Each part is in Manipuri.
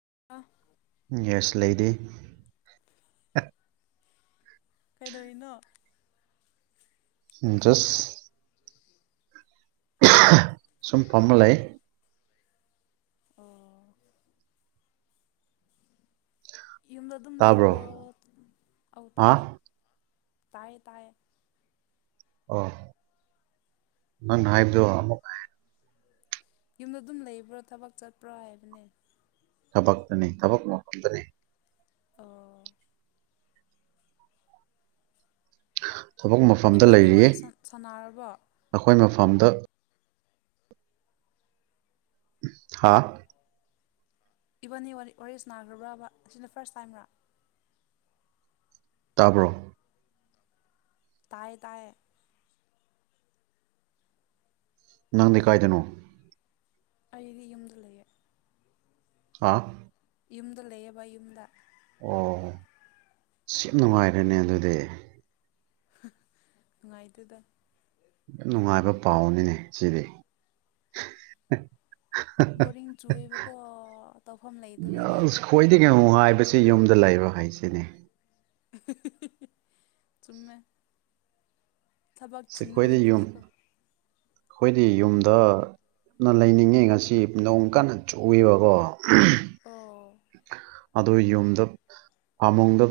[inaudible] ꯌꯦꯁ ꯂꯩꯗꯤ ꯀꯩꯗꯧꯔꯤꯅꯣ ꯖꯁ ꯁꯨꯝ ꯐꯝꯃ ꯂꯩꯌꯦ ꯑꯣ ꯌꯨꯝꯗ ꯑꯗꯨꯝ ꯂꯩꯕ꯭ꯔꯣ ꯇꯥꯕ꯭ꯔꯣ ꯑꯧ ꯇꯥꯏ ꯍꯥ ꯇꯥꯏ ꯇꯥꯏꯌꯦ ꯑꯣ ꯅꯪ ꯍꯥꯏꯕꯗꯣ ꯑꯃꯨꯛ ꯌꯨꯝꯗ ꯑꯗꯨꯝ ꯂꯩꯕ꯭ꯔꯣ ꯊꯕꯛ ꯆꯠꯄ꯭ꯔꯣ ꯍꯥꯏꯕꯅꯦ ꯊꯕꯛꯇꯅꯤ ꯊꯕꯛ ꯃꯐꯝꯗꯅꯤ ꯑꯣ ꯊꯕꯛ ꯃꯐꯝꯗ ꯏꯕꯥꯅꯤ ꯂꯩꯔꯤꯌꯦ ꯋꯥꯔꯤ ꯁꯥꯟꯅꯔꯕꯣ ꯑꯩꯈꯣꯏ ꯃꯐꯝꯗ ꯍꯥꯥ ꯏꯕꯥꯟꯅꯤ ꯋꯥꯔꯤ ꯁꯅꯥ ꯅꯥꯈ꯭ꯔꯕ꯭ꯔꯕ ꯑꯁꯤꯅ ꯐꯥꯔꯁ ꯇꯥꯏꯝꯔꯥ ꯇꯥꯕ꯭ꯔꯣ ꯇꯥꯏ ꯇꯥꯏꯌꯦ ꯅꯪꯗꯤ ꯀꯥꯏꯗꯅꯣ ꯑꯩꯗꯤ ꯌꯨꯝꯗ ꯂꯩꯌꯦ ꯍꯥ ꯌꯨꯝꯗ ꯂꯩꯌꯦꯕ ꯌꯨꯝꯗ ꯑꯣ ꯁꯤ ꯌꯥꯝ ꯅꯨꯡꯉꯥꯏꯔꯦꯅꯦ ꯑꯗꯨꯗꯤ ꯅꯨꯡꯉꯥꯏꯇꯦꯗ ꯌꯥꯝ ꯅꯨꯡꯉꯥꯏꯕ ꯄꯥꯎꯅꯤꯅꯦ ꯁꯤꯗꯤ ꯕꯣꯔꯤꯡ ꯆꯨꯏꯕꯀꯣ ꯇꯧꯐꯝ ꯂꯩꯇꯕꯒꯤ ꯁꯤ ꯌꯨꯝꯗ ꯂꯩꯔ ꯍꯥꯏꯁꯤꯅꯦ ꯆꯨꯝꯃꯦ ꯊꯕꯛ ꯁꯤ ꯆꯤꯟꯕ ꯑꯩꯈꯣꯏꯗꯤ ꯌꯨꯝ ꯃꯤꯒꯤꯗꯤꯀꯣ ꯑꯩꯈꯣꯏꯗꯤ ꯌꯨꯝꯗ ꯅ ꯂꯩꯅꯤꯡꯉꯦ ꯉꯁꯤ ꯅꯣꯡ ꯀꯟꯅ ꯆꯨꯏꯕꯀꯣ ꯑꯣ ꯑꯗꯨ ꯌꯨꯝꯗ ꯐꯥꯃꯨꯡꯗ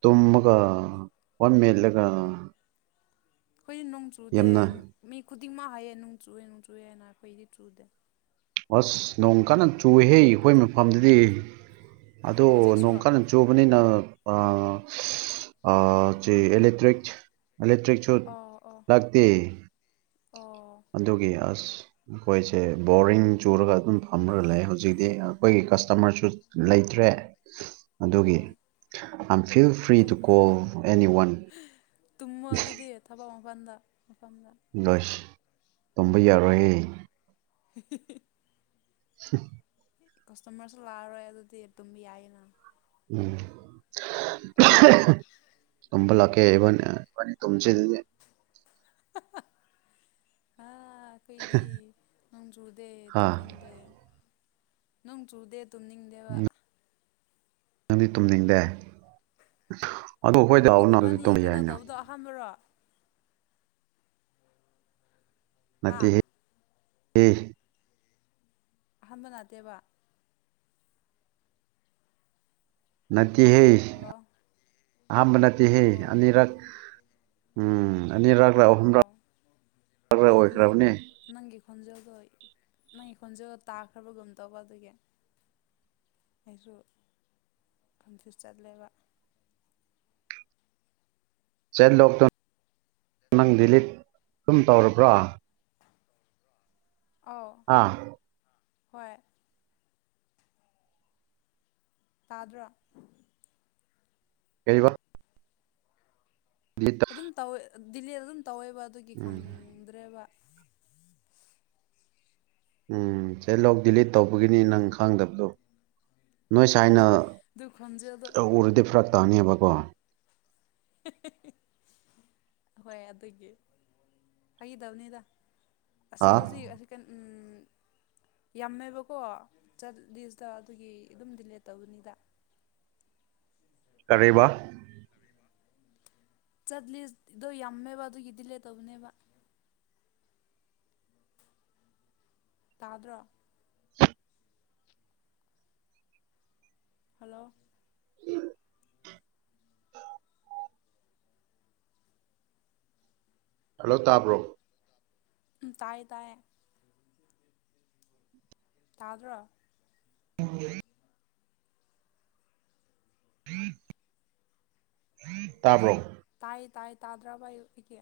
ꯇꯨꯝꯃꯒ ꯐꯣꯟ ꯃꯦꯠꯂꯒ ꯑꯩꯈꯣꯏꯗꯤ ꯅꯣꯡ ꯆꯨꯗꯦ ꯌꯥꯝꯅ ꯃꯤ ꯈꯨꯗꯤꯡꯃꯛ ꯍꯥꯏꯌꯦ ꯅꯣꯡ ꯆꯨꯌꯦ ꯅꯣꯡ ꯆꯨꯌꯦ ꯍꯥꯏꯅ ꯑꯩꯈꯣꯏꯗꯤ ꯆꯨꯗꯦ ꯑꯁ ꯅꯣꯡ ꯀꯟꯅ ꯆꯨꯍꯦ ꯑꯩꯈꯣꯏ ꯃꯐꯝꯗꯗꯤ ꯑꯣ ꯑꯗꯣ ꯍꯧꯖꯤꯛꯁꯨ ꯅꯣꯡꯀꯟꯗ ꯆꯨꯕꯅꯤꯅ ꯑ ꯑ ꯆꯦ ꯑꯦꯂꯦꯛꯇ꯭ꯔꯤꯛ ꯑꯦꯂꯦꯛꯇ꯭ꯔꯤꯛꯁꯨ ꯑꯣ ꯑꯣ ꯂꯥꯛꯇꯦ ꯑꯣ ꯑꯗꯨꯒꯤ ꯑꯁ ꯑꯩꯈꯣꯏꯁꯦ ꯕꯣꯔꯤꯡ ꯆꯨꯔꯒ ꯑꯗꯨꯝ ꯐꯝꯃꯒ ꯂꯩ ꯍꯧꯖꯤꯛꯇꯤ ꯑꯩꯈꯣꯏꯒꯤ ꯀꯁꯇꯃꯔꯁꯨ ꯂꯩ ꯇ꯭ꯔꯦ ꯑꯗꯨꯒꯤ ꯑꯣ I'm feel free to call any one ꯃꯄꯥꯟꯗ ꯃꯄꯥꯟ ꯂꯁ ꯇꯨꯝꯕ ꯌꯥꯔꯣꯏ ꯍꯦ [unintelligible] [unintelligible] ꯀꯁꯇꯃꯔꯁꯨ ꯂꯥꯛꯑꯔꯣꯏ ꯑꯗꯨꯗꯤ ꯇꯨꯝꯕ ꯌꯥꯏꯌꯦꯅ ꯎꯝ ꯇꯨꯝꯕ ꯂꯥꯛꯀꯦ ꯏꯕꯅꯤ ꯇꯨꯝꯁꯦ ꯑꯗꯨꯗꯤ ꯍꯥ ꯑꯈꯣꯏꯗꯤ ꯅꯣꯡ ꯆꯨꯗꯦ ꯍꯥ ꯇꯨꯝꯅꯤꯡꯗꯦ ꯅꯣꯡ ꯆꯨꯗꯦ ꯇꯨꯝꯅꯤꯡꯗꯦꯕ ꯅꯪꯗꯤ ꯇꯨꯝꯅꯤꯡꯗꯦ ꯑꯗꯣ ꯑꯩꯈꯣꯏꯗ ꯑꯣ ꯂꯥꯛꯎꯅ ꯑꯗꯨꯗꯤ ꯏꯕꯥꯅꯤ ꯇꯨꯝꯕ ꯀꯩꯅꯣ ꯌꯥꯏꯅ ꯇꯧꯕꯗꯣ ꯑꯍꯥꯟꯕꯔꯣ ꯍꯥ ꯅꯠꯇꯦꯍꯦ ꯍꯦ ꯑꯍꯥꯟꯕ ꯅꯥꯠꯇꯦꯕ ꯅꯠꯇꯦꯍꯦ ꯍꯜꯂꯣ ꯑꯍꯥꯝꯕ ꯅꯠꯇꯦꯍꯦ ꯑꯅꯤꯔꯛ ꯑꯣ ꯎꯝ ꯑꯅꯤꯔꯛꯂꯥ ꯑꯍꯨꯝꯔꯛ ꯑꯣ ꯔꯛꯂꯥ ꯅꯪ ꯅꯪ ꯑꯣꯏꯈ꯭ꯔꯕꯅꯦ ꯅꯪꯒꯤ ꯈꯣꯟꯖꯦꯜꯗꯣ ꯅꯪ ꯈꯣꯟꯖꯦꯜ ꯇꯥꯈ꯭ꯔꯕꯒꯨꯝ ꯇꯧꯕ ꯑꯗꯨꯒꯤ ꯑꯩꯁꯨ ꯀꯟꯐ꯭ꯌꯨꯁ ꯆꯠꯂꯦꯕ ꯆꯦꯠꯂꯣꯛ ꯇꯝ ꯅꯪ ꯗꯤꯂꯤꯠ ꯗꯨꯝ ꯇꯧꯔꯕ꯭ꯔꯣ ꯑꯧ ꯑꯥ ꯍꯣꯏ ꯇꯥꯗ꯭ꯔꯣ ꯀꯩꯕ ꯗꯤꯂꯤꯠ ꯇꯧ ꯑꯗꯨꯝ ꯇꯧꯋꯦ ꯗꯤꯂꯦꯗ ꯑꯗꯨꯝ ꯇꯧꯋꯦꯕ ꯑꯗꯨꯒꯤ ꯎꯝ ꯈꯪꯗ꯭ꯔꯦꯕ ꯎꯝ ꯁꯦꯂꯣꯛ ꯗꯤꯂꯤꯠ ꯇꯧꯕꯒꯤꯅꯤ ꯅꯪ ꯈꯪꯗꯕꯗꯣ ꯅꯣꯏ ꯁꯥꯏꯅ ꯑꯗꯨ ꯈꯣꯟꯖꯦꯜꯗꯣ ꯇꯧꯔꯗꯤ ꯐꯔꯛ ꯇꯥꯅꯤꯕꯀꯣ ꯍꯤꯍꯤꯍꯤ ꯍꯣꯏ ꯑꯗꯨꯒꯤ ꯐꯒꯤ ꯇꯧꯕꯅꯤꯗ ꯑꯁꯤ ꯍꯧꯖꯤꯛ ꯑꯁꯤ ꯀꯟ ꯎꯝ ꯌꯥꯝꯃꯦꯕꯀꯣ ꯆꯠ ꯂꯤꯁꯇ ꯑꯗꯨꯒꯤ ꯑꯗꯨꯝ ꯗꯤꯂꯦꯠ ꯇꯧꯕꯅꯤꯗ ꯀꯔꯤꯕ ꯆꯠ ꯂꯤꯁꯗꯣ ꯌꯥꯝꯃꯦꯕ ꯑꯗꯨꯒꯤ ꯗꯤꯂꯦ ꯇꯧꯕꯅꯦꯕ ꯇꯥꯗ꯭ꯔꯣ ꯍꯜꯂꯣ [inaudible] ꯍꯜꯂꯣ ꯇꯥꯕ꯭ꯔꯣ ꯇꯥꯏꯌꯦ ꯇꯥꯏꯌꯦ ꯇꯥꯗ꯭ꯔꯣ [unintelligible] ꯇꯥꯕ꯭ꯔꯣ ꯇꯥꯏ ꯇꯥꯏ ꯇꯥꯗ꯭ꯔꯕ ꯑꯩꯀꯤ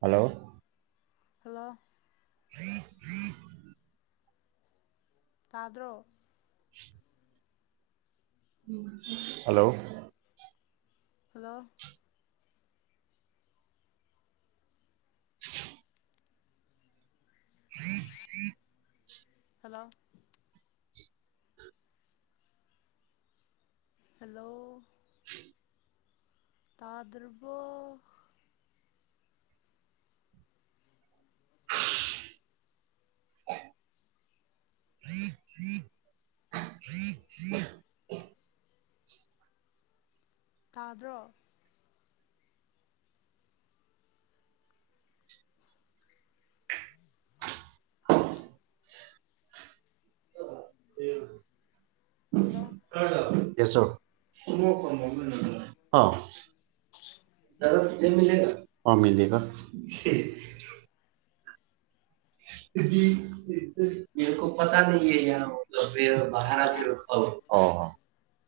ꯍꯜꯂꯣ ꯍꯜꯂꯣ [inaudible] ꯇꯥꯗ꯭ꯔꯣ ꯍꯜꯂꯣ ꯍꯜꯂꯣ ꯍꯜꯂꯣ ꯍꯜꯂꯣ ꯇꯥꯗ꯭ꯔꯕꯣ [inaudible] [inaudible] [inaudible] ꯇꯥꯗ꯭ꯔꯣ ꯍꯜꯂꯣ [unintelligible] [unintelligible] [unintelligible] [unintelligible] [unintelligible]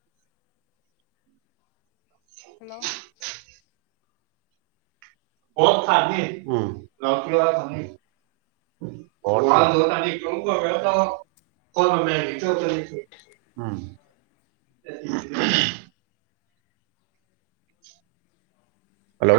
ꯍꯜꯂꯣ [unintelligible] [unintelligible] [unintelligible] ꯎꯝ ꯍꯜꯂꯣ